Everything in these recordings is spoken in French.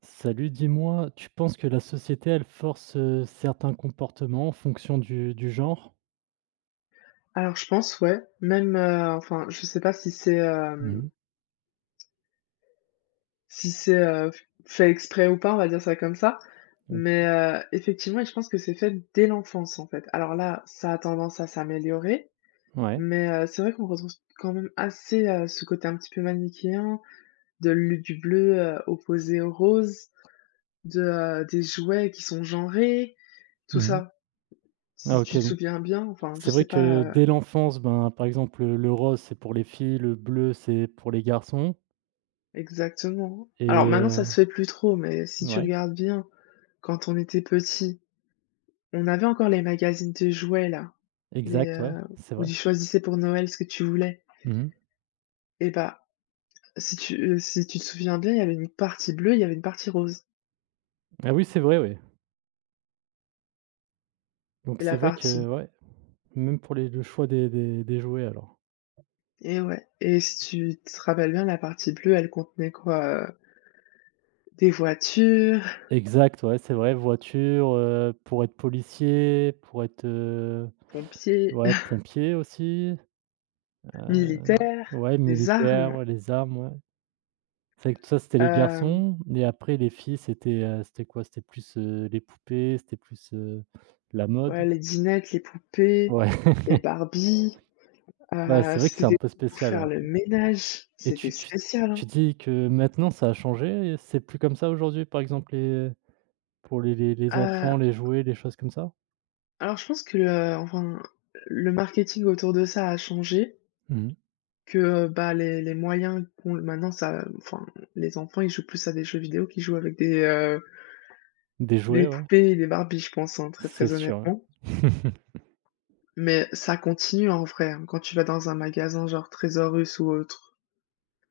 Salut, dis-moi, tu penses que la société, elle force, certains comportements en fonction du genre? Alors je pense ouais, même, enfin je sais pas si c'est, Mmh. si c'est, heu, fait exprès ou pas, on va dire ça comme ça, Ouais. mais, effectivement et je pense que c'est fait dès l'enfance en fait. Alors là, ça a tendance à s'améliorer, Ouais. mais, c'est vrai qu'on retrouve quand même assez, ce côté un petit peu manichéen de le du bleu, opposé au rose, de, des jouets qui sont genrés, tout Mmh. ça. Ah, Si OK, tu te donc. Ouais, souviens bien, enfin je c'est vrai sais que pas, dès l'enfance, ben, par exemple, le rose, c'est pour les filles, le bleu, c'est pour les garçons. exactement. Alors Et maintenant ça se fait plus trop, mais si tu ouais, regardes bien. Quand on était petit, on avait encore les magazines de jouets là, les, exact, ouais, heu, c'est où vrai. tu choisissais pour Noël ce que tu voulais, Mmh. et bah, si tu te souviens bien, il y avait une partie bleue, il y avait une partie rose, Ah oui, c'est vrai, oui. Donc et la c'est vrai que partie ouais, même pour les le choix des jouets alors. et ouais, et si tu te rappelles bien, la partie bleue, elle contenait quoi? Des voitures, Exact, ouais, c'est vrai, voiture, pour être policier, pour être, pompiers, ouais, pompier aussi. Heu, militaires, ouais, des militaire, armes, ouais, les armes, ouais. C'est vrai que ça, c'était les hem, garçons et après les filles, c'était, c'était quoi? C'était plus, les poupées, c'était plus, la mode. ouais, les dinettes, les poupées, Ouais. les Barbie. Bah, Heu, c'est vrai que c'était c'est un des peu trucs pour spécial, faire ouais. le ménage, Et c'était tu tu spécial, hein. tu dis que maintenant ça a changé, c'est plus comme ça aujourd'hui, par exemple, les pour les Euh, enfants, les jouets, les choses comme ça? alors, je pense que le marketing autour de ça a changé, Mmh mh. que, bah, les moyens qu'ont maintenant ça enfin, les enfants, ils jouent plus à des jeux vidéo qu'ils jouent avec Des des jouets, ouais, poupées et des Barbie, je pense, hein, très, c'est très sûr, honnêtement. ouais. Mais ça continue en vrai, hein. Quand tu vas dans un magasin genre Trésor Russe ou autre,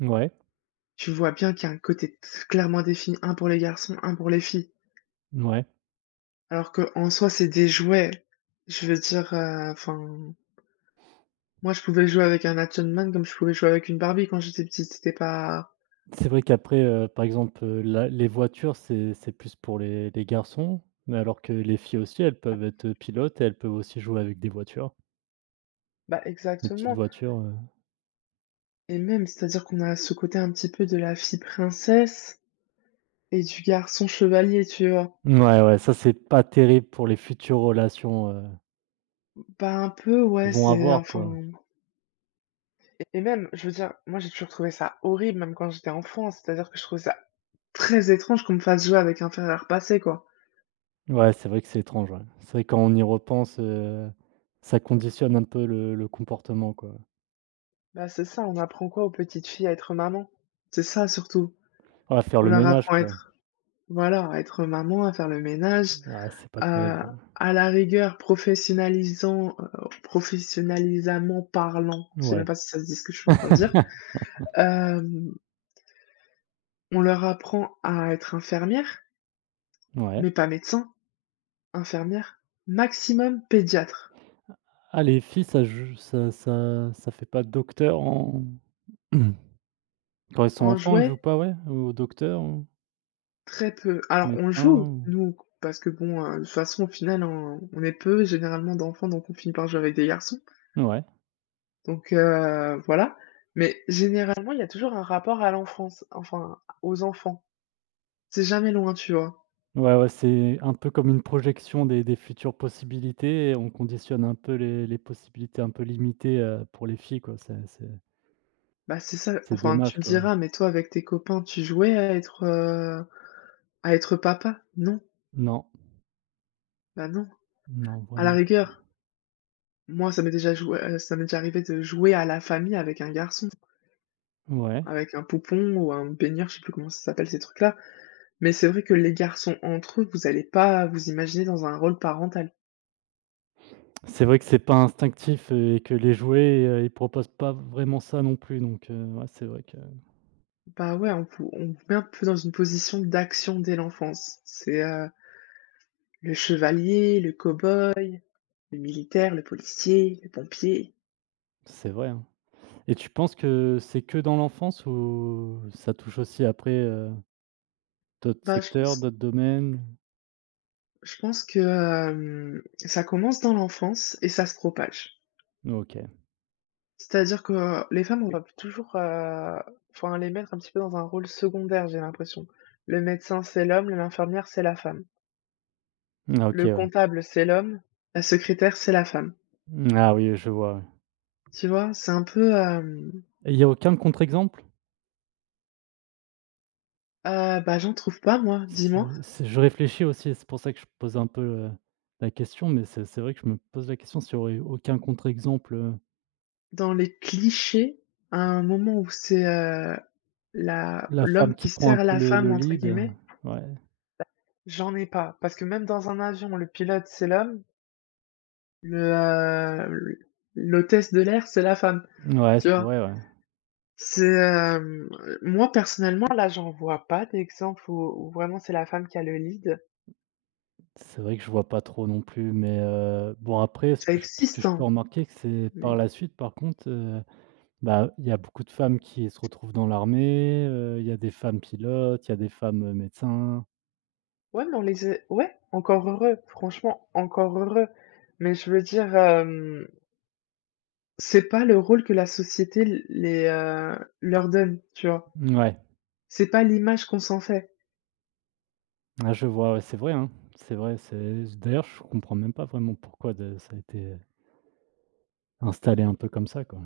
Ouais, tu vois bien qu'il y a un côté t clairement défini, un pour les garçons, un pour les filles. ouais. Alors que en soi, c'est des jouets. Je veux dire, moi, je pouvais jouer avec un Action Man comme je pouvais jouer avec une Barbie quand j'étais petite, c'était pas. C'est vrai qu'après, par exemple, la les voitures, c'est plus pour les garçons, mais alors que les filles aussi, elles Ah. peuvent être, pilotes et elles peuvent aussi jouer avec des voitures, Bah, des petites exactement voitures. Et même, c'est-à-dire qu'on a ce côté un petit peu de la fille princesse et du garçon chevalier, tu vois? Ouais, ouais, ça, c'est pas terrible pour les futures relations, Bah, un peu, ouais, qu'ils vont c'est avoir, quoi. enfin et même, je veux dire, moi, j'ai toujours trouvé ça horrible, même quand j'étais enfant, c'est-à-dire que je trouvais ça très étrange qu'on me fasse jouer avec un fer à repasser, quoi. Ouais, c'est vrai que c'est étrange, ouais. C'est vrai, quand on y repense, ça conditionne un peu le comportement, quoi. Bah, c'est ça, on apprend quoi aux petites filles, à être maman? C'est ça, surtout. Ouais, faire On le leur ménage, apprend à quoi. être, voilà, à être maman, à faire le ménage. Ah, c'est pas Heu, terrible, à la rigueur, professionnalisant, professionnalisamment parlant, je sais même ouais. pas si ça se dit ce que je suis en train de dire. Hem, on leur apprend à être infirmière, Ouais. mais pas médecin, infirmière, maximum pédiatre. Ah, les filles, ça jou ça ça ça fait pas docteur en quand ils sont En enfants, on le jouet, joue pas, ouais? Au docteur ou très peu. Alors on médecin joue, ou nous, parce que bon, de toute façon, au final, on est peu généralement d'enfants, donc on finit par jouer avec des garçons. ouais. Donc voilà, mais généralement, il y a toujours un rapport à l'enfance, enfin aux enfants. C'est jamais loin, tu vois? Ouais, ouais, c'est un peu comme une projection des futures possibilités et on conditionne un peu les possibilités un peu limitées, pour les filles, quoi. C'est c'est Bah, c'est ça, c'est enfin, tu dommage, me quoi. diras, mais toi, avec tes copains, tu jouais à être papa? Non, Non, bah, non. non, À la vraiment rigueur, moi, ça m'est déjà arrivé de jouer à la famille avec un garçon, p ouais. avec un poupon ou un baigneur, je sais plus comment ça s'appelle ces trucs-là, mais c'est vrai que les garçons entre eux, vous allez pas vous imaginer dans un rôle parental. C'est vrai que c'est pas instinctif, et que les jouets, ils proposent pas vraiment ça non plus, donc, ouais, Bah, ouais, on vous met un peu dans une position d'action dès l'enfance. C'est, le chevalier, le cow-boy, le militaire, le policier, le pompier. c'est vrai, hein. Et tu penses que c'est que dans l'enfance ou ça touche aussi après, d'autres Bah, je secteurs, pense d'autres domaines? Je pense que, ça commence dans l'enfance et ça se propage. OK. C'est-à-dire que les femmes, on Oui. va toujours, les mettre un petit peu dans un rôle secondaire, j'ai l'impression. Le médecin, c'est l'homme, l'infirmière, c'est la femme. Ah, OK, Le ouais. comptable, c'est l'homme, la secrétaire, c'est la femme. Ah oui, je vois, ouais. Tu vois? C'est un peu, Et il y a aucun contre-exemple? Bah, j'en trouve pas moi, dis-moi? C'est Je réfléchis aussi, c'est pour ça que je pose un peu, la question, mais c'est vrai que je me pose la question s'il y aurait aucun contre-exemple, Dans les clichés, à un moment où c'est, la la l'homme femme qui qui prend un «sert peu la le femme» le entre lead, guillemets, ouais. j'en ai pas. Parce que même dans un avion, le pilote, c'est l'homme. Le, heu, l'hôtesse de l'air, c'est la femme, tu vois? Ouais. C'est, moi personnellement, là, j'en vois pas d'exemple où où vraiment c'est la femme qui a le lead. C'est vrai que je vois pas trop non plus, mais bon, après ce Ça que je existe, peux hein, remarquer que c'est par mais la suite par contre, bah, il y a beaucoup de femmes qui se retrouvent dans l'armée, il y a des femmes pilotes, il y a des femmes, médecins. ouais, mais on les a ouais, encore heureux, franchement, encore heureux, mais je veux dire, c'est pas le rôle que la société l les, leur donne, tu vois? Mouais. C'est pas l'image qu'on s'en fait. Ah, je vois, ouais, c'est vrai, hein. C'est vrai, c'est d'ailleurs, je comprends même pas vraiment pourquoi de ça a été installé un peu comme ça, quoi.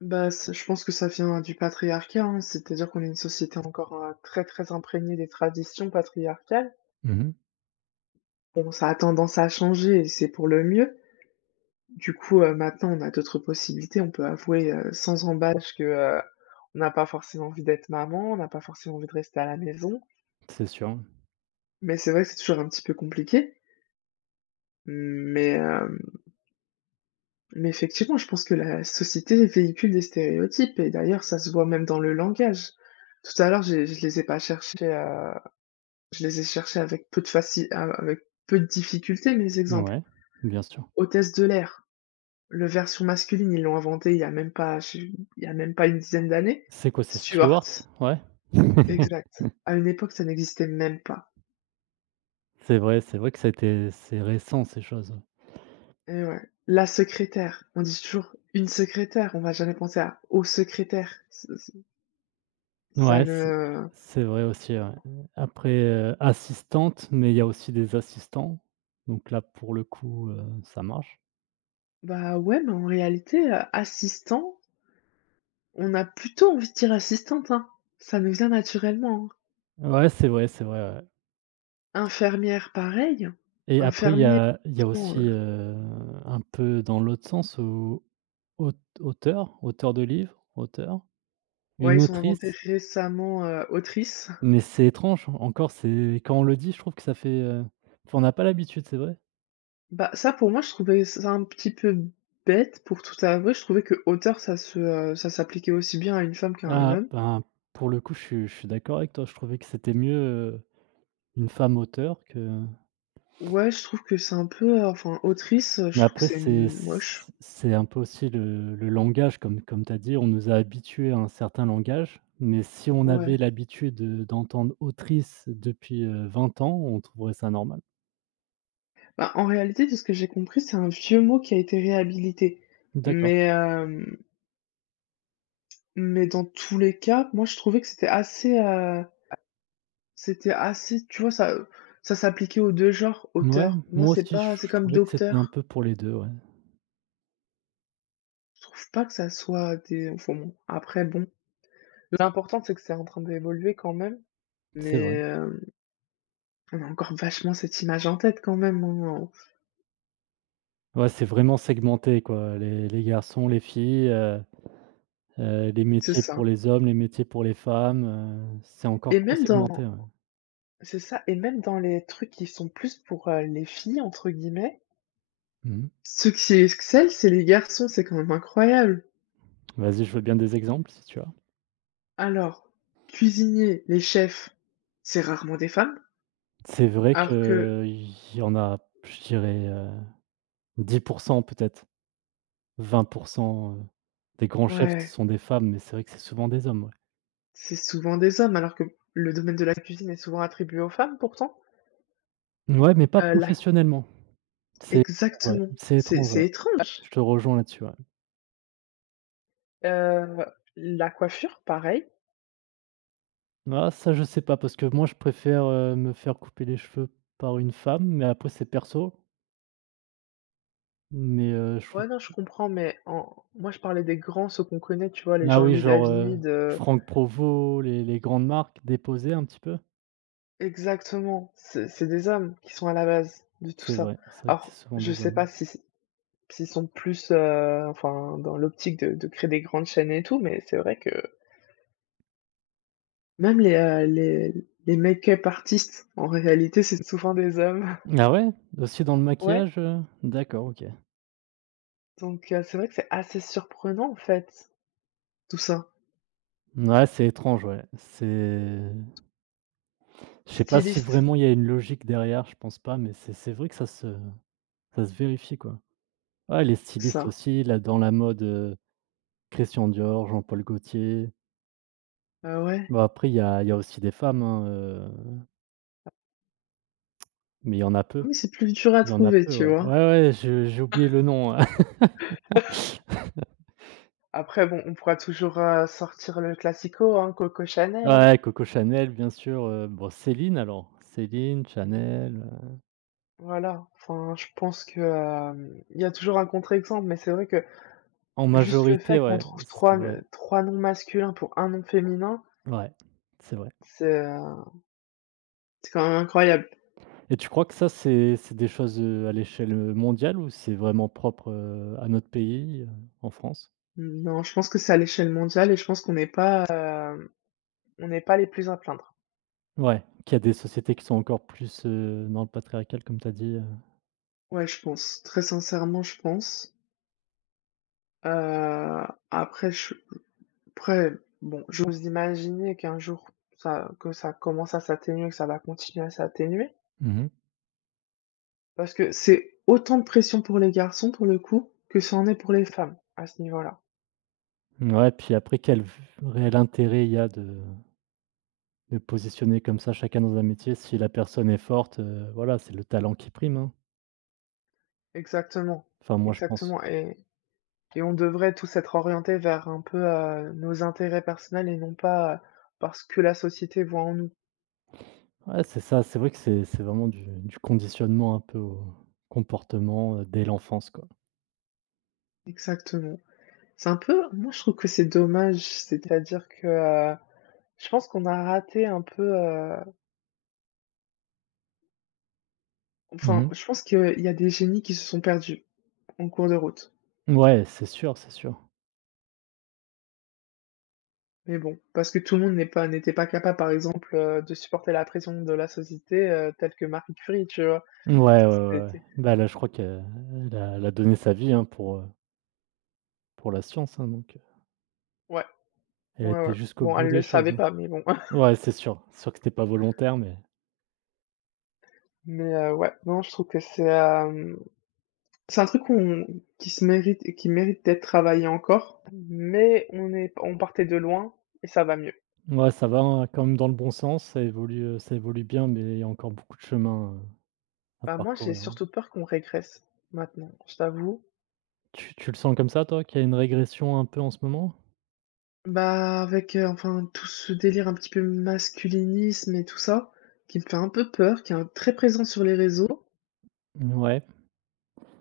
Bah, c'est je pense que ça vient du patriarcat, hein. C'est-à-dire qu'on est une société encore, très, très imprégnée des traditions patriarcales. Mmh. Bon, ça a tendance à changer et c'est pour le mieux. Du coup, maintenant, on a d'autres possibilités. On peut avouer, sans embâche que, on n'a pas forcément envie d'être maman, on n'a pas forcément envie de rester à la maison. C'est sûr, hein. Mais c'est vrai que c'est toujours un petit peu compliqué. Mais, mais effectivement, je pense que la société véhicule des stéréotypes et d'ailleurs, ça se voit même dans le langage. Tout à l'heure, j'ai je les ai pas cherchés, heu. Je les ai cherchés avec peu de faci a avec peu de difficulté mes exemples. Ouais, bien sûr. Hôtesse de l'air, le version masculine, ils l'ont inventé il y a même pas une dizaine d'années. C'est quoi, c'est Steward, Stewart? Ouais. exact. À une époque, ça n'existait même pas c'est vrai que ça a été c'est récent ces choses. et ouais. La secrétaire, on dit toujours: «Une secrétaire», on va jamais penser à «au secrétaire». C c ça Ouais, c'est ne c'est vrai aussi, ouais. Après, assistante, mais il y a aussi des assistants, donc là, pour le coup, ça marche. bah, ouais, mais en réalité, assistant, on a plutôt envie de dire assistante, hein. Ça nous vient naturellement, hein. Ouais, c'est vrai, ouais. Infirmière, pareil. Et après, il y Infirmier. a il y a Exactement, aussi, un peu dans l'autre sens où auteur, auteur de livre, auteur, ouais, une ils ont inventé autrice, récemment, autrice. mais c'est étrange, encore c'est quand on le dit, je trouve que ça fait, enfin on n'a pas l'habitude, c'est vrai. Bah, ça pour moi, je trouvais ça un petit peu bête pour tout avouer. Je trouvais que auteur, ça se, ça s'appliquait aussi bien à une femme qu'à un Ah, homme. ben, pour le coup, je suis d'accord avec toi, je trouvais que c'était mieux, une femme auteur que. Ouais, je trouve que c'est un peu, autrice, je Mais trouve que après, c'est c'est c moche. c'est un peu aussi le langage comme tu as dit, on nous a habitués à un certain langage, mais si on Ouais. avait l'habitude, d'entendre «autrice» depuis, 20 ans, on trouverait ça normal. Bah, en réalité, de ce que j'ai compris, c'est un vieux mot qui a été réhabilité. D'accord. Mais, mais dans tous les cas, moi je trouvais que c'était assez, tu vois, ça s'appliquait aux 2 genres, Ouais, auteur. Moi, moi c'est aussi je pas c'est je comme trouvais que c'était un docteur. peu pour les 2. Ouais. Je trouve pas que ça soit des enfin bon, après bon, l'important c'est que c'est en train d'évoluer quand même, C'est mais vrai. On a encore vachement cette image en tête quand même, hein, Ouais, c'est vraiment segmenté, quoi, les garçons, les filles, les c'est métiers ça. pour les hommes, les métiers pour les femmes, c'est encore Et trop même dans segmenté, ouais. c'est ça et même dans les trucs qui sont plus pour, «les filles» entre guillemets, Mmh mh. ceux qui excellent, c'est les garçons, c'est quand même incroyable. Vas-y, je veux bien des exemples si tu as. Alors, cuisiniers, les chefs, c'est rarement des femmes, C'est vrai alors que qu'il y en a, je dirais, 10% peut-être, 20, heu, des grands chefs, ce ouais, sont des femmes, mais c'est vrai que c'est souvent des hommes, ouais. c'est souvent des hommes, alors que le domaine de la cuisine est souvent attribué aux femmes pourtant. Ouais, mais pas la. professionnellement. C'est Ouais, Exactement, c'est étrange, ouais. c'est étrange. Je te rejoins là-dessus, ouais. Heu, la coiffure, pareil. Ah, ça, je sais pas parce que moi, je préfère, me faire couper les cheveux par une femme, mais après c'est perso, mais je trouve. Ouais, non, je comprends, mais en moi, je parlais des grands, ceux qu'on connaît, tu vois? Les Ah oui, Jean-Louis genre, David, heu. Franck Provost, les grandes marques, déposées un petit peu. Exactement, c'est des hommes qui sont à la base de tout ça. C'est vrai que Alors, c'est souvent je des sais hommes, pas ouais. si c'est s'ils sont plus, dans l'optique de créer des grandes chaînes et tout, mais c'est vrai que même les, les make-up artistes, en réalité, c'est souvent des hommes. Ah, ouais? Aussi dans le Ouais, maquillage? D'accord, OK. donc c'est vrai que c'est assez surprenant, en fait, tout ça. Ouais, c'est étrange, ouais. C'est Je sais pas si Styliste. vraiment il y a une logique derrière, je pense pas, mais c'est vrai que ça se vérifie, quoi. Ouais, les C'est stylistes ça, aussi, là, dans la mode, Christian Dior, Jean-Paul Gaultier. ah ouais. Bon, après, il y a aussi des femmes, hein, mais il y en a Ah peu. oui, c'est plus dur à Il y en a trouver, peu, tu ouais. Ouais, vois? ouais, je j'ai oublié le nom, ouais. Après bon, on pourra toujours, sortir le classico, hein, Coco Chanel, hein, Ouais, Coco Chanel, bien sûr, bon, Céline alors, Céline, Chanel, voilà. Enfin, je pense que, il y a toujours un contre-exemple, mais c'est vrai que en juste le fait majorité, qu'on ouais, trouve c'est 3 vrai. n 3 noms masculins pour un nom féminin, Ouais, c'est vrai. c'est, heu, c'est quand même incroyable. Et tu crois que ça, c'est des choses, à l'échelle, mondiale ou c'est vraiment propre, à notre pays, en France? Non, je pense que c'est à l'échelle mondiale et je pense qu'on n'est pas, on n'est pas les plus à plaindre. Ouais, qu'il y a des sociétés qui sont encore plus, dans le patriarcal comme tu as dit? Ouais, je pense. Très sincèrement, je pense. Heu, après je Après, bon, j'ose imaginer qu'un jour ça commence à s'atténuer, que ça va continuer à s'atténuer, Mmh. parce que c'est autant de pression pour les garçons, pour le coup, que ça en est pour les femmes, à ce niveau-là. Ouais, puis après quel v réel intérêt il y a de positionner comme ça chacun dans un métier si la personne est forte, voilà, c'est le talent qui prime, hein. Exactement, Enfin, moi, je pense. exactement et on devrait tous être orientés vers un peu, nos intérêts personnels et non pas, parce que la société voit en nous. Ouais, c'est ça, c'est vrai que c'est vraiment du conditionnement un peu au comportement, dès l'enfance, quoi. Exactement. C'est un peu moi je trouve que c'est dommage, c'est-à-dire que, je pense qu'on a raté un peu, euh, enfin, Mmh. je pense qu'il y a des génies qui se sont perdus en cours de route. Ouais, c'est sûr, c'est sûr. Mais bon, parce que tout le monde n'était pas capable, par exemple, de supporter la pression de la société, telle que Marie Curie, tu vois? Ouais, ouais, ouais, ouais. C'était Bah, là, je crois qu'elle elle a elle a donné sa vie, hein, pour la science, hein, donc, ouais, elle ouais, était ouais. jusqu'au Bon, bout elle le des savait choses, hein. pas, mais bon. Ouais, c'est sûr que c'était pas volontaire, mais Mais ouais, non, je trouve que c'est, c'est un truc qu'on qui se mérite et qui mérite d'être travaillé encore, mais on partait de loin et ça va mieux. ouais, ça va, hein, quand même dans le bon sens, ça évolue bien, mais il y a encore beaucoup de chemin, à Bah, moi, j'ai parcourir, hein. surtout peur qu'on régresse maintenant, je t'avoue. Tu le sens comme ça, toi, qu'il y a une régression un peu en ce moment? Bah, avec, tout ce délire un petit peu masculinisme et tout ça, qui me fait un peu peur, qui est un très présent sur les réseaux. Ouais,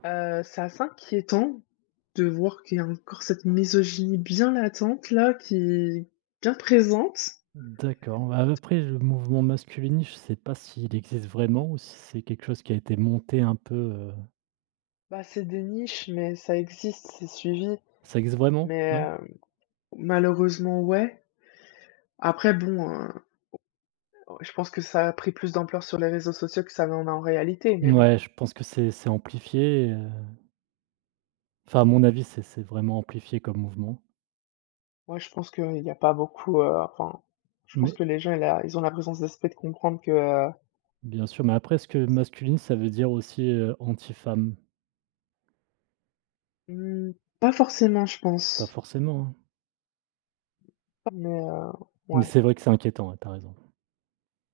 C'est assez inquiétant de voir qu'il y a encore cette misogynie bien latente là, qui est bien présente. d'accord. Bah, après le mouvement masculiniste, je sais pas s'il existe vraiment ou si c'est quelque chose qui a été monté un peu. Bah, c'est des niches, mais ça existe, c'est suivi, Ça existe vraiment? mais Ouais? Malheureusement, ouais. Après bon, je pense que ça a pris plus d'ampleur sur les réseaux sociaux que ça n'en a en réalité, mais bon. Ouais, je pense que c'est amplifié, enfin à mon avis, c'est vraiment amplifié comme mouvement. Moi, je pense qu'il n'y a pas beaucoup, je pense Mais que les gens, ils ont la présence d'esprit de comprendre que, bien sûr, mais après, est-ce que masculine, ça veut dire aussi, anti-femme? mmh, pas forcément, je Pas pense, forcément, hein. mais Mais ouais. c'est vrai que c'est inquiétant, ouais, tu raison.